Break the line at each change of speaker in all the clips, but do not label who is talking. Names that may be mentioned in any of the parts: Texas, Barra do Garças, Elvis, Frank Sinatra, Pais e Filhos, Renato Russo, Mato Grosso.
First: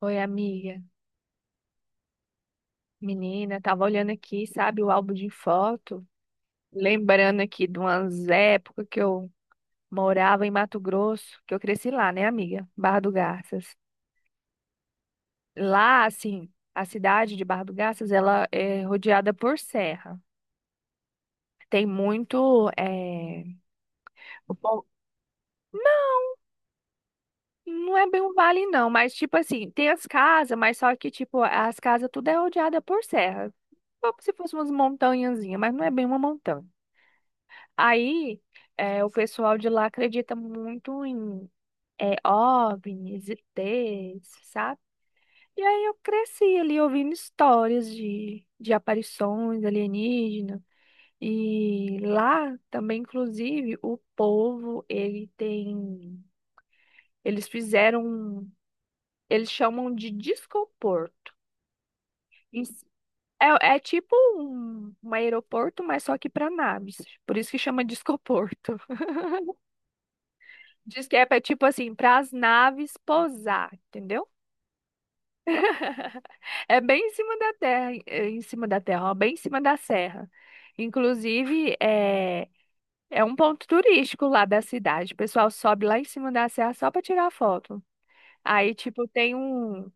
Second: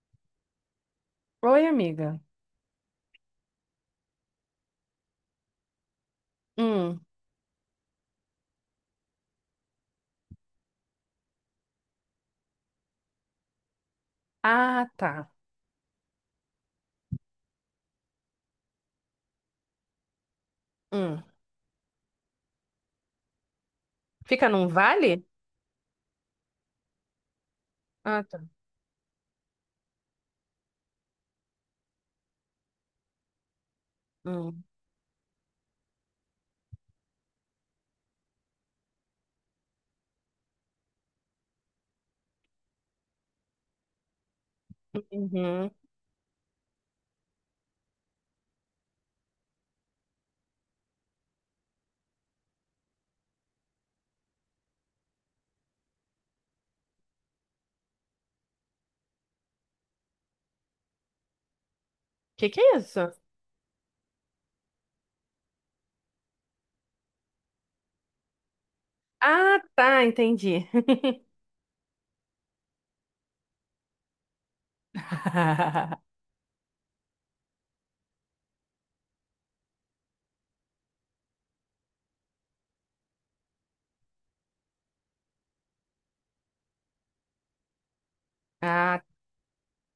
Oi, amiga.
Oi, amiga.
Menina, tava olhando aqui, sabe, o álbum de foto,
Hum.
lembrando aqui de umas épocas que eu morava em Mato Grosso, que eu cresci lá, né, amiga? Barra do Garças.
Ah, tá.
Lá, assim, a cidade de Barra do Garças, ela é rodeada por serra.
Hum.
Tem muito,
Fica
o
num
po-
vale?
não é bem
Ah,
um
tá.
vale, não, mas tipo assim, tem as casas, mas só que, tipo, as casas tudo é rodeada por serra. Como se fosse
Hum.
umas montanhazinhas, mas não é bem uma montanha. Aí, o pessoal de lá acredita muito em OVNIs, ETs, sabe? E
Uhum.
aí eu cresci ali ouvindo histórias de aparições alienígenas. E lá também, inclusive, o povo, ele tem... Eles fizeram... um- Eles chamam de discoporto.
Que é
Isso
isso?
é, é tipo um aeroporto, mas só que para naves. Por isso que chama discoporto.
Ah, tá, entendi.
Disquepa é tipo assim, para as naves pousar, entendeu? É bem em cima da terra, é em cima da terra, ó, bem em cima da serra. Inclusive, é um ponto turístico lá da cidade. O pessoal sobe lá em cima da serra só para tirar foto. Aí,
Ah,
tipo, tem um.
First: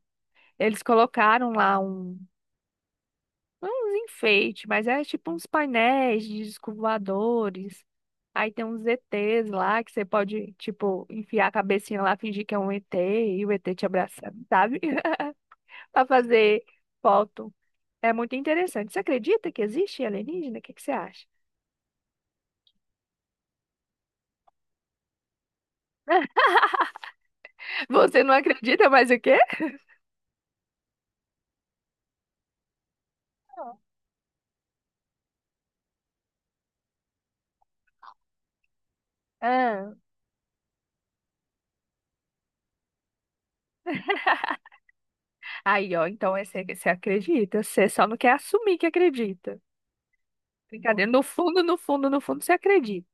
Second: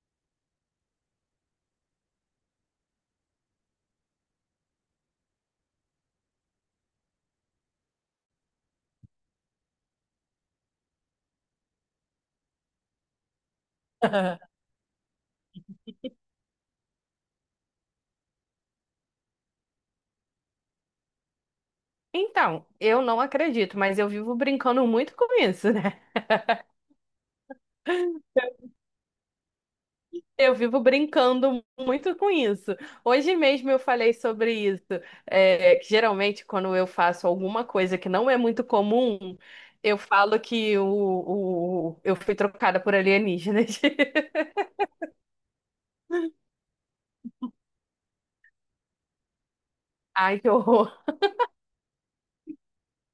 Eles colocaram lá um, uns enfeites, mas é tipo uns painéis de discos voadores. Aí tem uns ETs lá que você pode, tipo, enfiar a cabecinha lá, fingir que é um ET e o ET te abraçando, sabe? Para fazer foto. É muito interessante. Você acredita que existe alienígena? O que que você acha?
então, eu não acredito, mas eu vivo brincando muito com isso, né?
Você não acredita mais o quê?
Eu vivo brincando muito com isso. Hoje mesmo eu falei sobre isso. É, que geralmente, quando eu faço alguma coisa que não é muito comum,
Ah.
eu falo que eu fui trocada por alienígenas.
Aí, ó, então é você, você acredita, você só não quer assumir que acredita.
Ai, que horror.
Brincadeira, no fundo, no fundo, no fundo, você acredita.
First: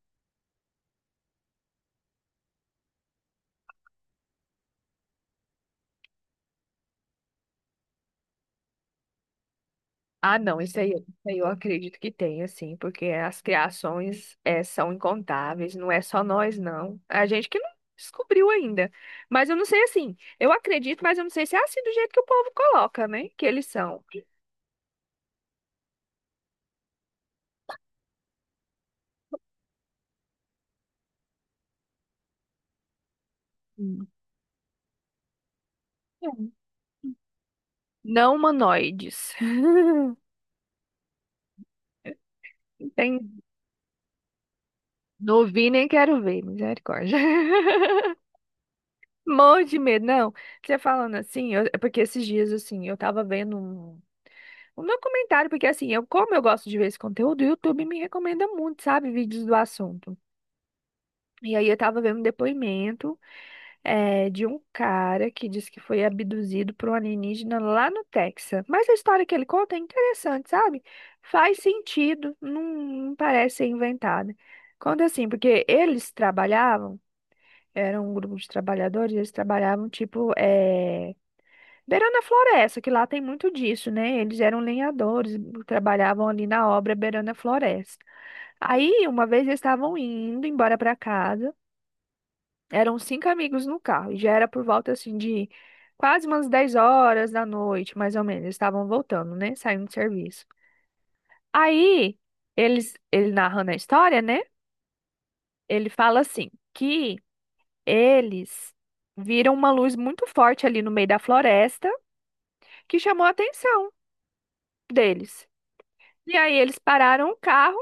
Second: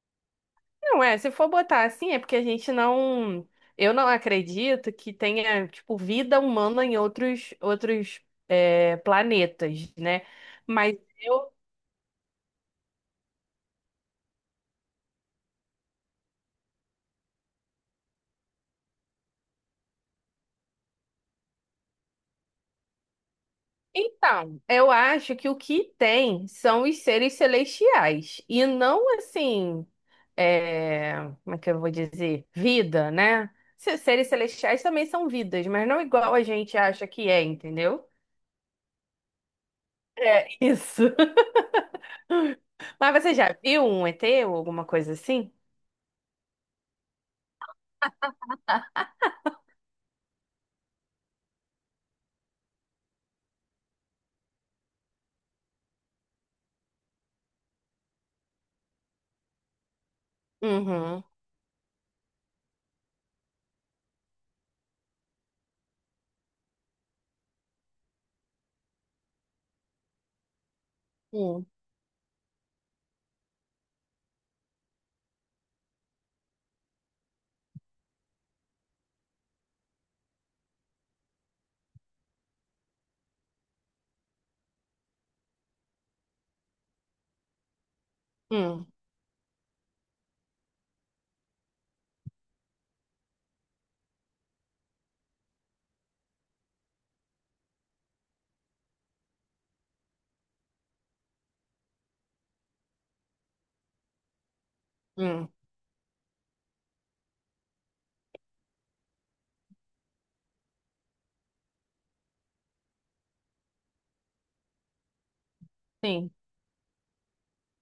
Não é, se for botar assim, é porque a gente não. Eu não acredito que tenha, tipo, vida humana em outros, é, planetas, né?
Ah, não,
Mas.
isso aí eu
eu
acredito que tem, assim, porque as criações é, são incontáveis, não é só nós, não. A gente que não descobriu ainda. Mas eu não sei, assim, eu acredito, mas eu não sei se é assim do jeito que o povo coloca, né? Que eles são.
Então, eu acho que o que tem são os seres celestiais e não assim, é, como é que eu vou dizer? Vida, né? Seres celestiais também são vidas, mas não igual a gente acha que é, entendeu?
Não humanoides.
É isso. Mas você
Tem...
já viu um ET ou alguma coisa
Não
assim?
vi nem quero ver, misericórdia. Morro de medo. Não, você falando assim, é porque esses dias, assim, eu tava vendo um documentário, porque assim, eu, como eu gosto de ver esse conteúdo, o YouTube me recomenda muito, sabe, vídeos do assunto.
Uhum.
E aí eu tava vendo um depoimento. É, de um cara que diz que foi abduzido por um alienígena lá no Texas. Mas a história que ele conta é interessante, sabe? Faz
Hum,
sentido, não, não parece ser inventada. Conta assim, porque eles trabalhavam, era um grupo de trabalhadores, eles trabalhavam beirando a floresta, que lá tem muito disso, né? Eles eram lenhadores, trabalhavam ali na obra beirando a floresta.
hum,
Aí, uma vez eles estavam indo embora para casa. Eram cinco amigos no carro e já era por volta assim de quase umas 10 horas da noite, mais ou menos. Eles estavam voltando, né? Saindo do serviço. Aí, eles, ele narrando a história, né?
hum.
Ele fala assim, que eles viram uma luz muito forte ali no meio da floresta que chamou a atenção deles.
Sim,
E aí eles pararam o carro.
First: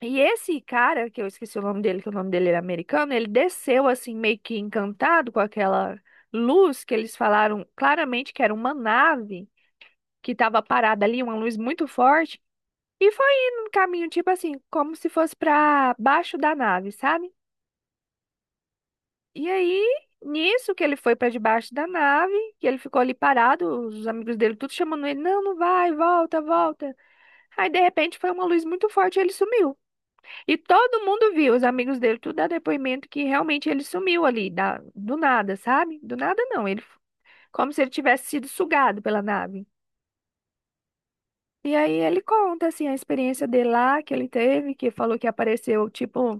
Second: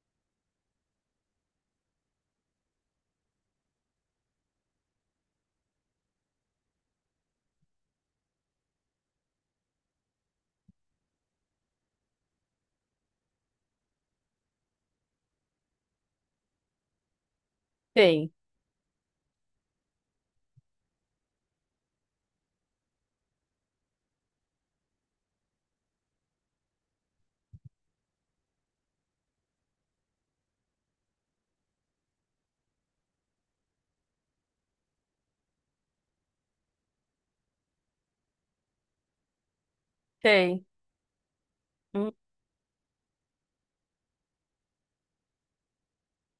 E esse cara, que eu esqueci o nome dele, que o nome dele era americano, ele desceu assim meio que encantado com aquela luz que eles falaram claramente que era uma nave que estava parada ali, uma luz muito forte, e foi indo no caminho tipo assim, como se fosse para baixo da nave, sabe?
tem,
E aí, nisso que ele foi para debaixo da nave, que ele ficou ali parado, os amigos dele tudo chamando ele, não, não vai, volta, volta. Aí de repente foi uma luz muito forte e ele sumiu. E todo mundo viu, os amigos dele, tudo dá depoimento que realmente ele sumiu ali, da, do nada, sabe? Do nada não, ele, como se ele tivesse sido sugado pela nave.
tem.
E aí
Hum,
ele conta, assim, a experiência dele lá, que ele teve, que falou que apareceu, tipo,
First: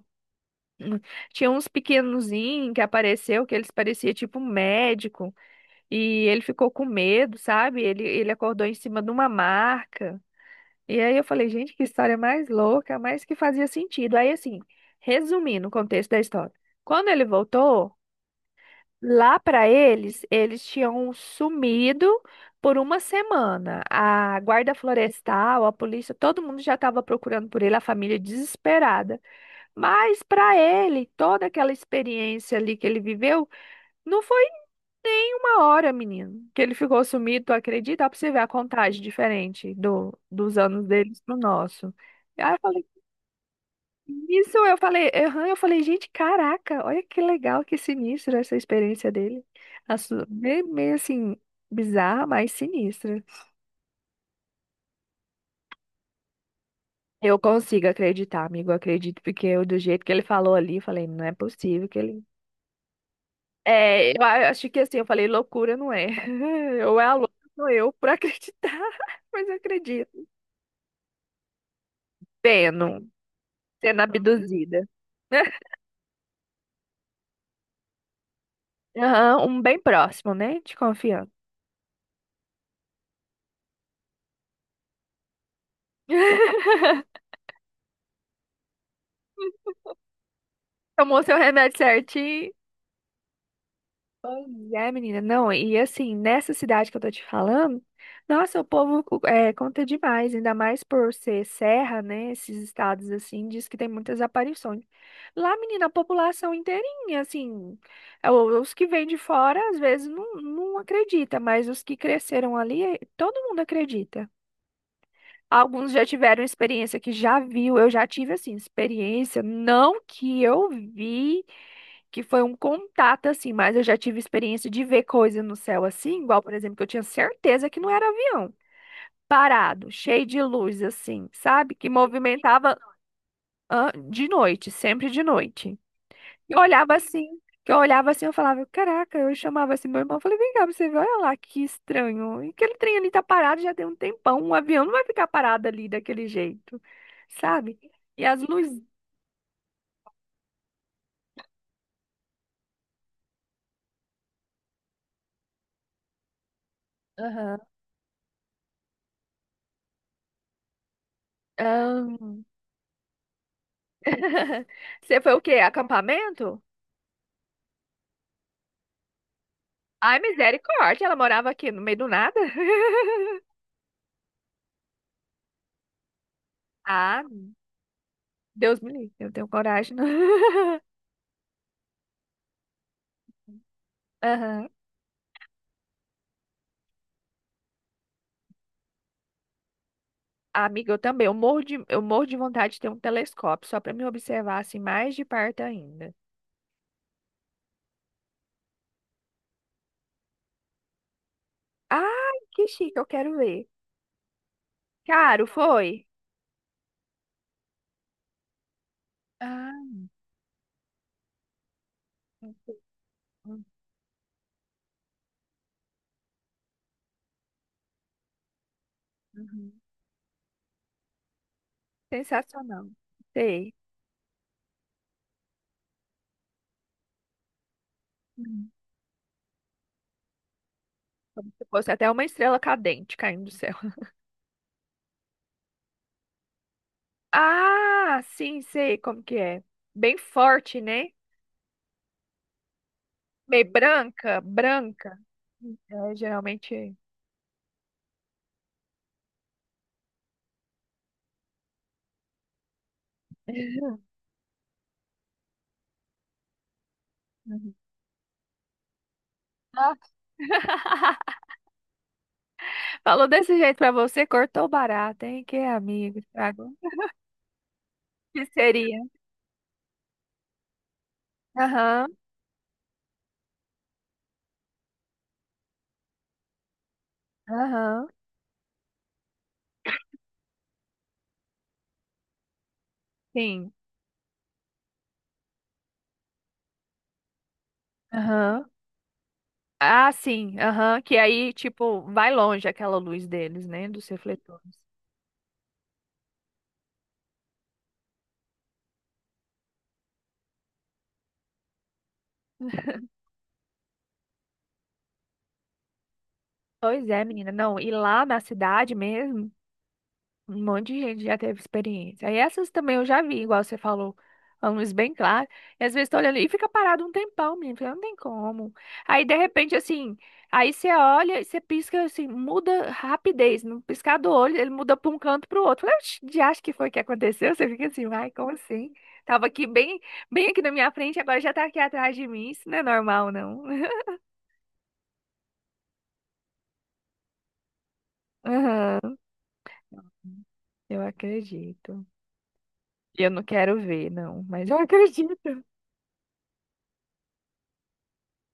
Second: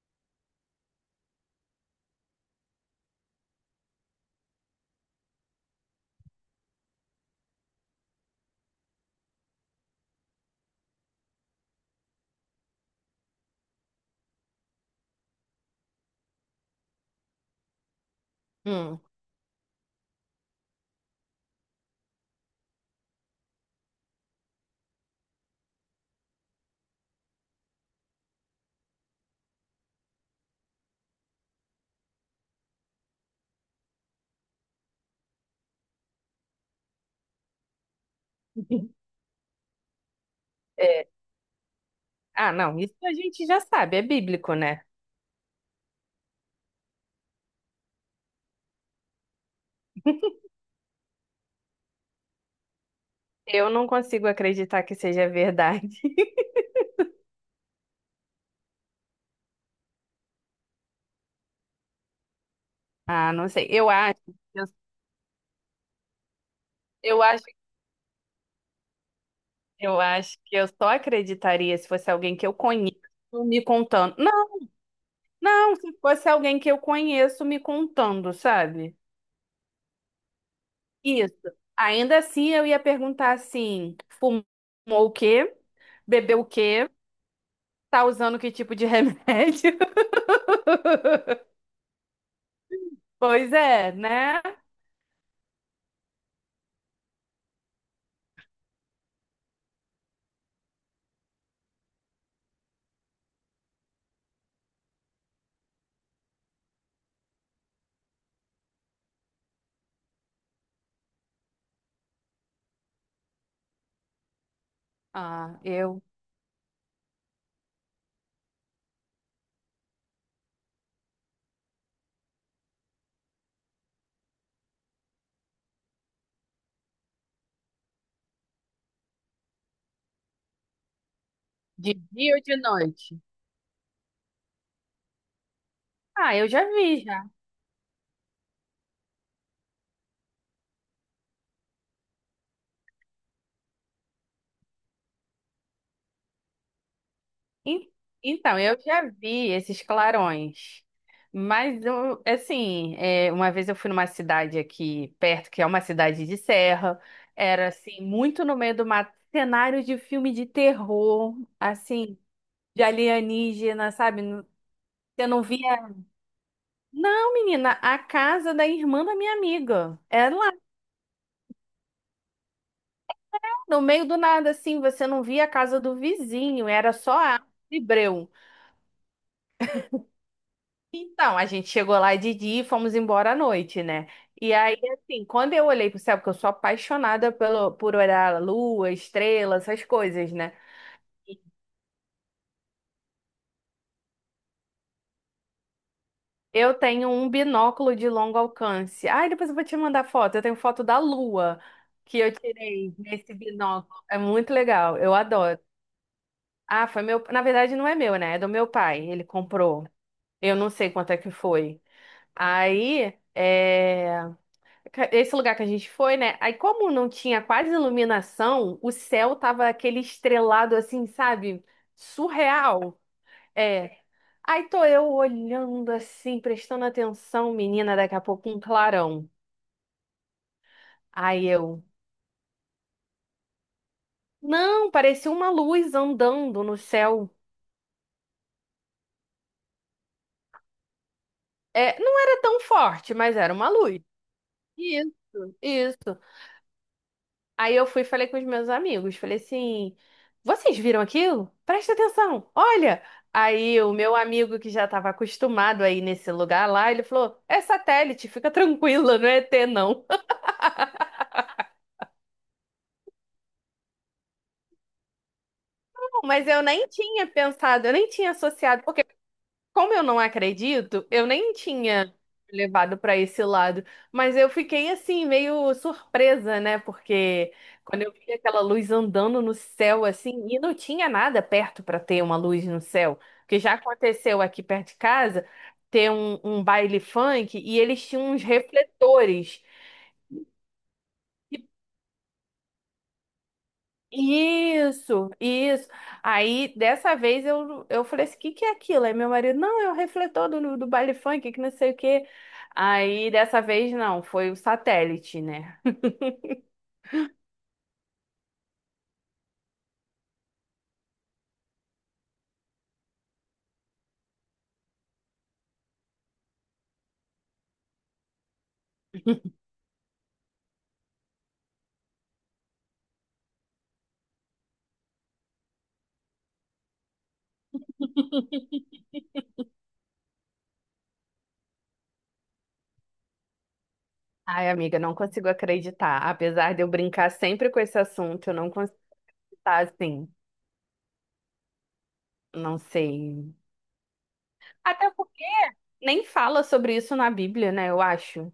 hum, tinha uns pequenozinhos que apareceu, que eles pareciam, tipo, um médico, e ele ficou com medo, sabe? Ele acordou em cima de uma marca. E aí eu falei, gente, que história mais louca, mas que fazia sentido. Aí, assim, resumindo o contexto da história. Quando ele voltou,
hum.
lá para eles, eles tinham sumido por uma semana. A guarda florestal, a polícia, todo mundo já estava procurando por ele, a família desesperada. Mas para ele, toda aquela experiência ali que ele viveu, não foi tem uma hora, menino, que ele ficou sumido, tu acredita? Ó, pra você ver a contagem diferente do, dos anos
É.
deles pro nosso.
Ah,
Aí eu
não,
falei,
isso a gente já sabe, é bíblico,
isso, eu
né?
falei, aham, eu falei, gente, caraca, olha que legal, que sinistro essa experiência dele. Meio, meio assim, bizarra, mas sinistra.
Eu não consigo acreditar que seja verdade.
Eu consigo acreditar, amigo, eu acredito, porque eu, do jeito que ele falou ali, eu falei, não é possível que ele.
Ah, não sei. Eu,
Acho que assim, eu falei, loucura não é. Ou é a
eu
louca,
acho,
sou eu, por acreditar, mas eu
eu
acredito.
acho que eu só acreditaria se fosse alguém que eu conheço
Pena.
me
Sendo
contando. Não,
abduzida.
não, Se fosse alguém que eu conheço me contando, sabe?
Aham, um bem próximo, né? De confiança.
Isso. Ainda assim, eu ia perguntar assim: fumou o quê? Bebeu o quê? Tá usando que tipo de remédio?
Tomou seu remédio certinho.
Pois é, né?
Pois é, menina. Não, e assim, nessa cidade que eu tô te falando, nossa, o povo é, conta demais, ainda mais por ser serra, né? Esses estados assim, diz que tem muitas aparições. Lá, menina, a população inteirinha, assim, os que vêm de fora às vezes não, não acredita, mas os que cresceram ali, eh, todo mundo acredita.
Ah,
Alguns
eu.
já tiveram experiência que já viu, eu já tive assim, experiência, não que eu vi, que foi um contato assim, mas eu já tive experiência de ver coisa no céu assim, igual, por exemplo, que eu tinha certeza que não era avião, parado, cheio de luz assim, sabe? Que
De dia ou de
movimentava.
noite?
Ah, de noite, sempre de noite.
Ah, eu
Eu
já
olhava
vi.
assim, que eu olhava assim, eu falava, caraca, eu chamava assim meu irmão, eu falei, vem cá, pra você ver, olha lá que estranho. E aquele trem ali tá parado já tem um tempão, um avião não vai ficar parado ali daquele jeito, sabe?
En-
E as
Então, eu
luzes.
já vi esses clarões, mas eu, assim, é, uma vez eu fui numa cidade aqui perto, que é uma cidade de serra,
Aham.
era assim, muito no meio do mato, cenário de filme de terror, assim,
Ahn.
de alienígena, sabe?
Você
Você
foi o
não
quê?
via.
Acampamento?
Não, menina, a casa da irmã da minha amiga.
Ai,
Era lá,
misericórdia, ela morava aqui no meio do nada.
no meio do nada, assim, você não via a casa do vizinho, era só
Ah,
a breu.
Deus me livre, eu tenho coragem. Não.
Então, a gente chegou lá de dia e fomos embora à noite, né? E
Aham.
aí, assim, quando eu olhei pro céu, porque eu sou apaixonada pelo, por olhar a lua, estrela, essas coisas, né?
Amiga, eu também. Eu morro de vontade de ter um telescópio, só para me observar assim mais de perto ainda.
Eu tenho um binóculo de longo alcance. Ai, depois eu vou te mandar foto. Eu tenho foto da lua que eu
Ai, que
tirei
chique, eu
nesse
quero ver.
binóculo. É muito legal, eu
Caro,
adoro.
foi?
Ah, foi meu. Na verdade, não é meu, né? É do meu pai. Ele
Ah,
comprou. Eu não sei quanto é que foi. Aí, é. Esse lugar que a gente foi, né? Aí, como não tinha quase iluminação, o céu tava
uhum.
aquele estrelado assim, sabe?
Sensacional.
Surreal.
Sei.
É. Aí tô eu olhando assim, prestando atenção, menina, daqui a pouco um
Uhum.
clarão. Aí
Como se
eu,
fosse até uma estrela cadente caindo do céu.
não, parecia uma luz andando no céu.
Ah, sim, sei como que é. Bem forte, né?
É, não era tão forte, mas era
Meio
uma luz.
branca, branca.
Isso,
É,
isso.
geralmente.
Aí eu fui e falei com os meus amigos, falei assim, vocês viram aquilo? Presta atenção, olha! Aí o meu amigo que já estava acostumado aí nesse lugar lá, ele falou, é
Uhum.
satélite, fica tranquila, não é ET não.
Ah. Falou desse jeito pra você, cortou barato, hein? Que amigo,
Mas eu
estragou.
nem tinha pensado, eu nem tinha associado,
Seria.
porque como eu não acredito, eu nem
Aham,
tinha levado para esse lado, mas eu fiquei assim meio surpresa, né? Porque quando
aham,
eu vi aquela luz andando no céu assim, e não tinha nada perto para ter uma luz no céu, porque
sim.
já aconteceu aqui perto de casa ter um baile funk e eles tinham uns
Aham.
refletores.
Ah, sim, aham. Que aí, tipo, vai longe aquela luz deles, né? Dos refletores.
Isso, isso. Aí, dessa vez, eu falei assim, o que que é aquilo? Aí meu marido, não, é o refletor do baile funk, que não sei o quê. Aí, dessa vez, não, foi o satélite, né?
Pois é, menina. Não, e lá na cidade mesmo. Um monte de gente já teve experiência. Aí essas também eu já vi, igual você falou, a luz bem clara. E às vezes tá olhando e fica parado um tempão, menino, porque não tem como. Aí de repente, assim, aí você olha e você pisca, assim, muda rapidez. No piscar do olho, ele muda para um canto para o outro. De acho que foi o que aconteceu. Você fica assim, ai, como assim? Tava aqui bem, bem aqui na minha frente, agora já tá aqui atrás de mim. Isso não é normal, não.
Ai, amiga, não consigo acreditar. Apesar de eu brincar sempre com esse assunto, eu não consigo
Aham,
estar assim,
eu acredito.
não
Eu não
sei.
quero ver, não, mas eu
Até
acredito.
porque nem fala sobre isso na Bíblia, né? Eu acho.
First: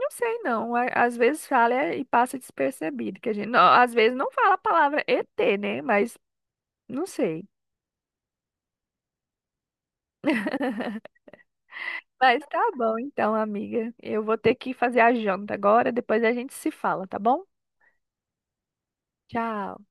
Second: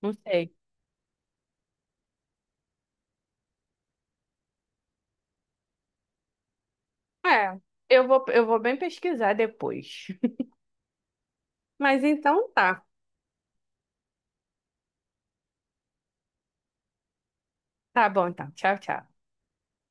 Não
Não
sei
sei.
não. Às vezes fala é, e passa despercebido, que a gente, não, às vezes não fala a palavra ET, né? Mas não sei.
É, eu vou bem pesquisar depois. Mas
Mas
então
tá
tá.
bom então, amiga. Eu vou ter que fazer a janta agora, depois a gente se fala, tá bom?
Tá bom, então. Tchau, tchau.
Tchau.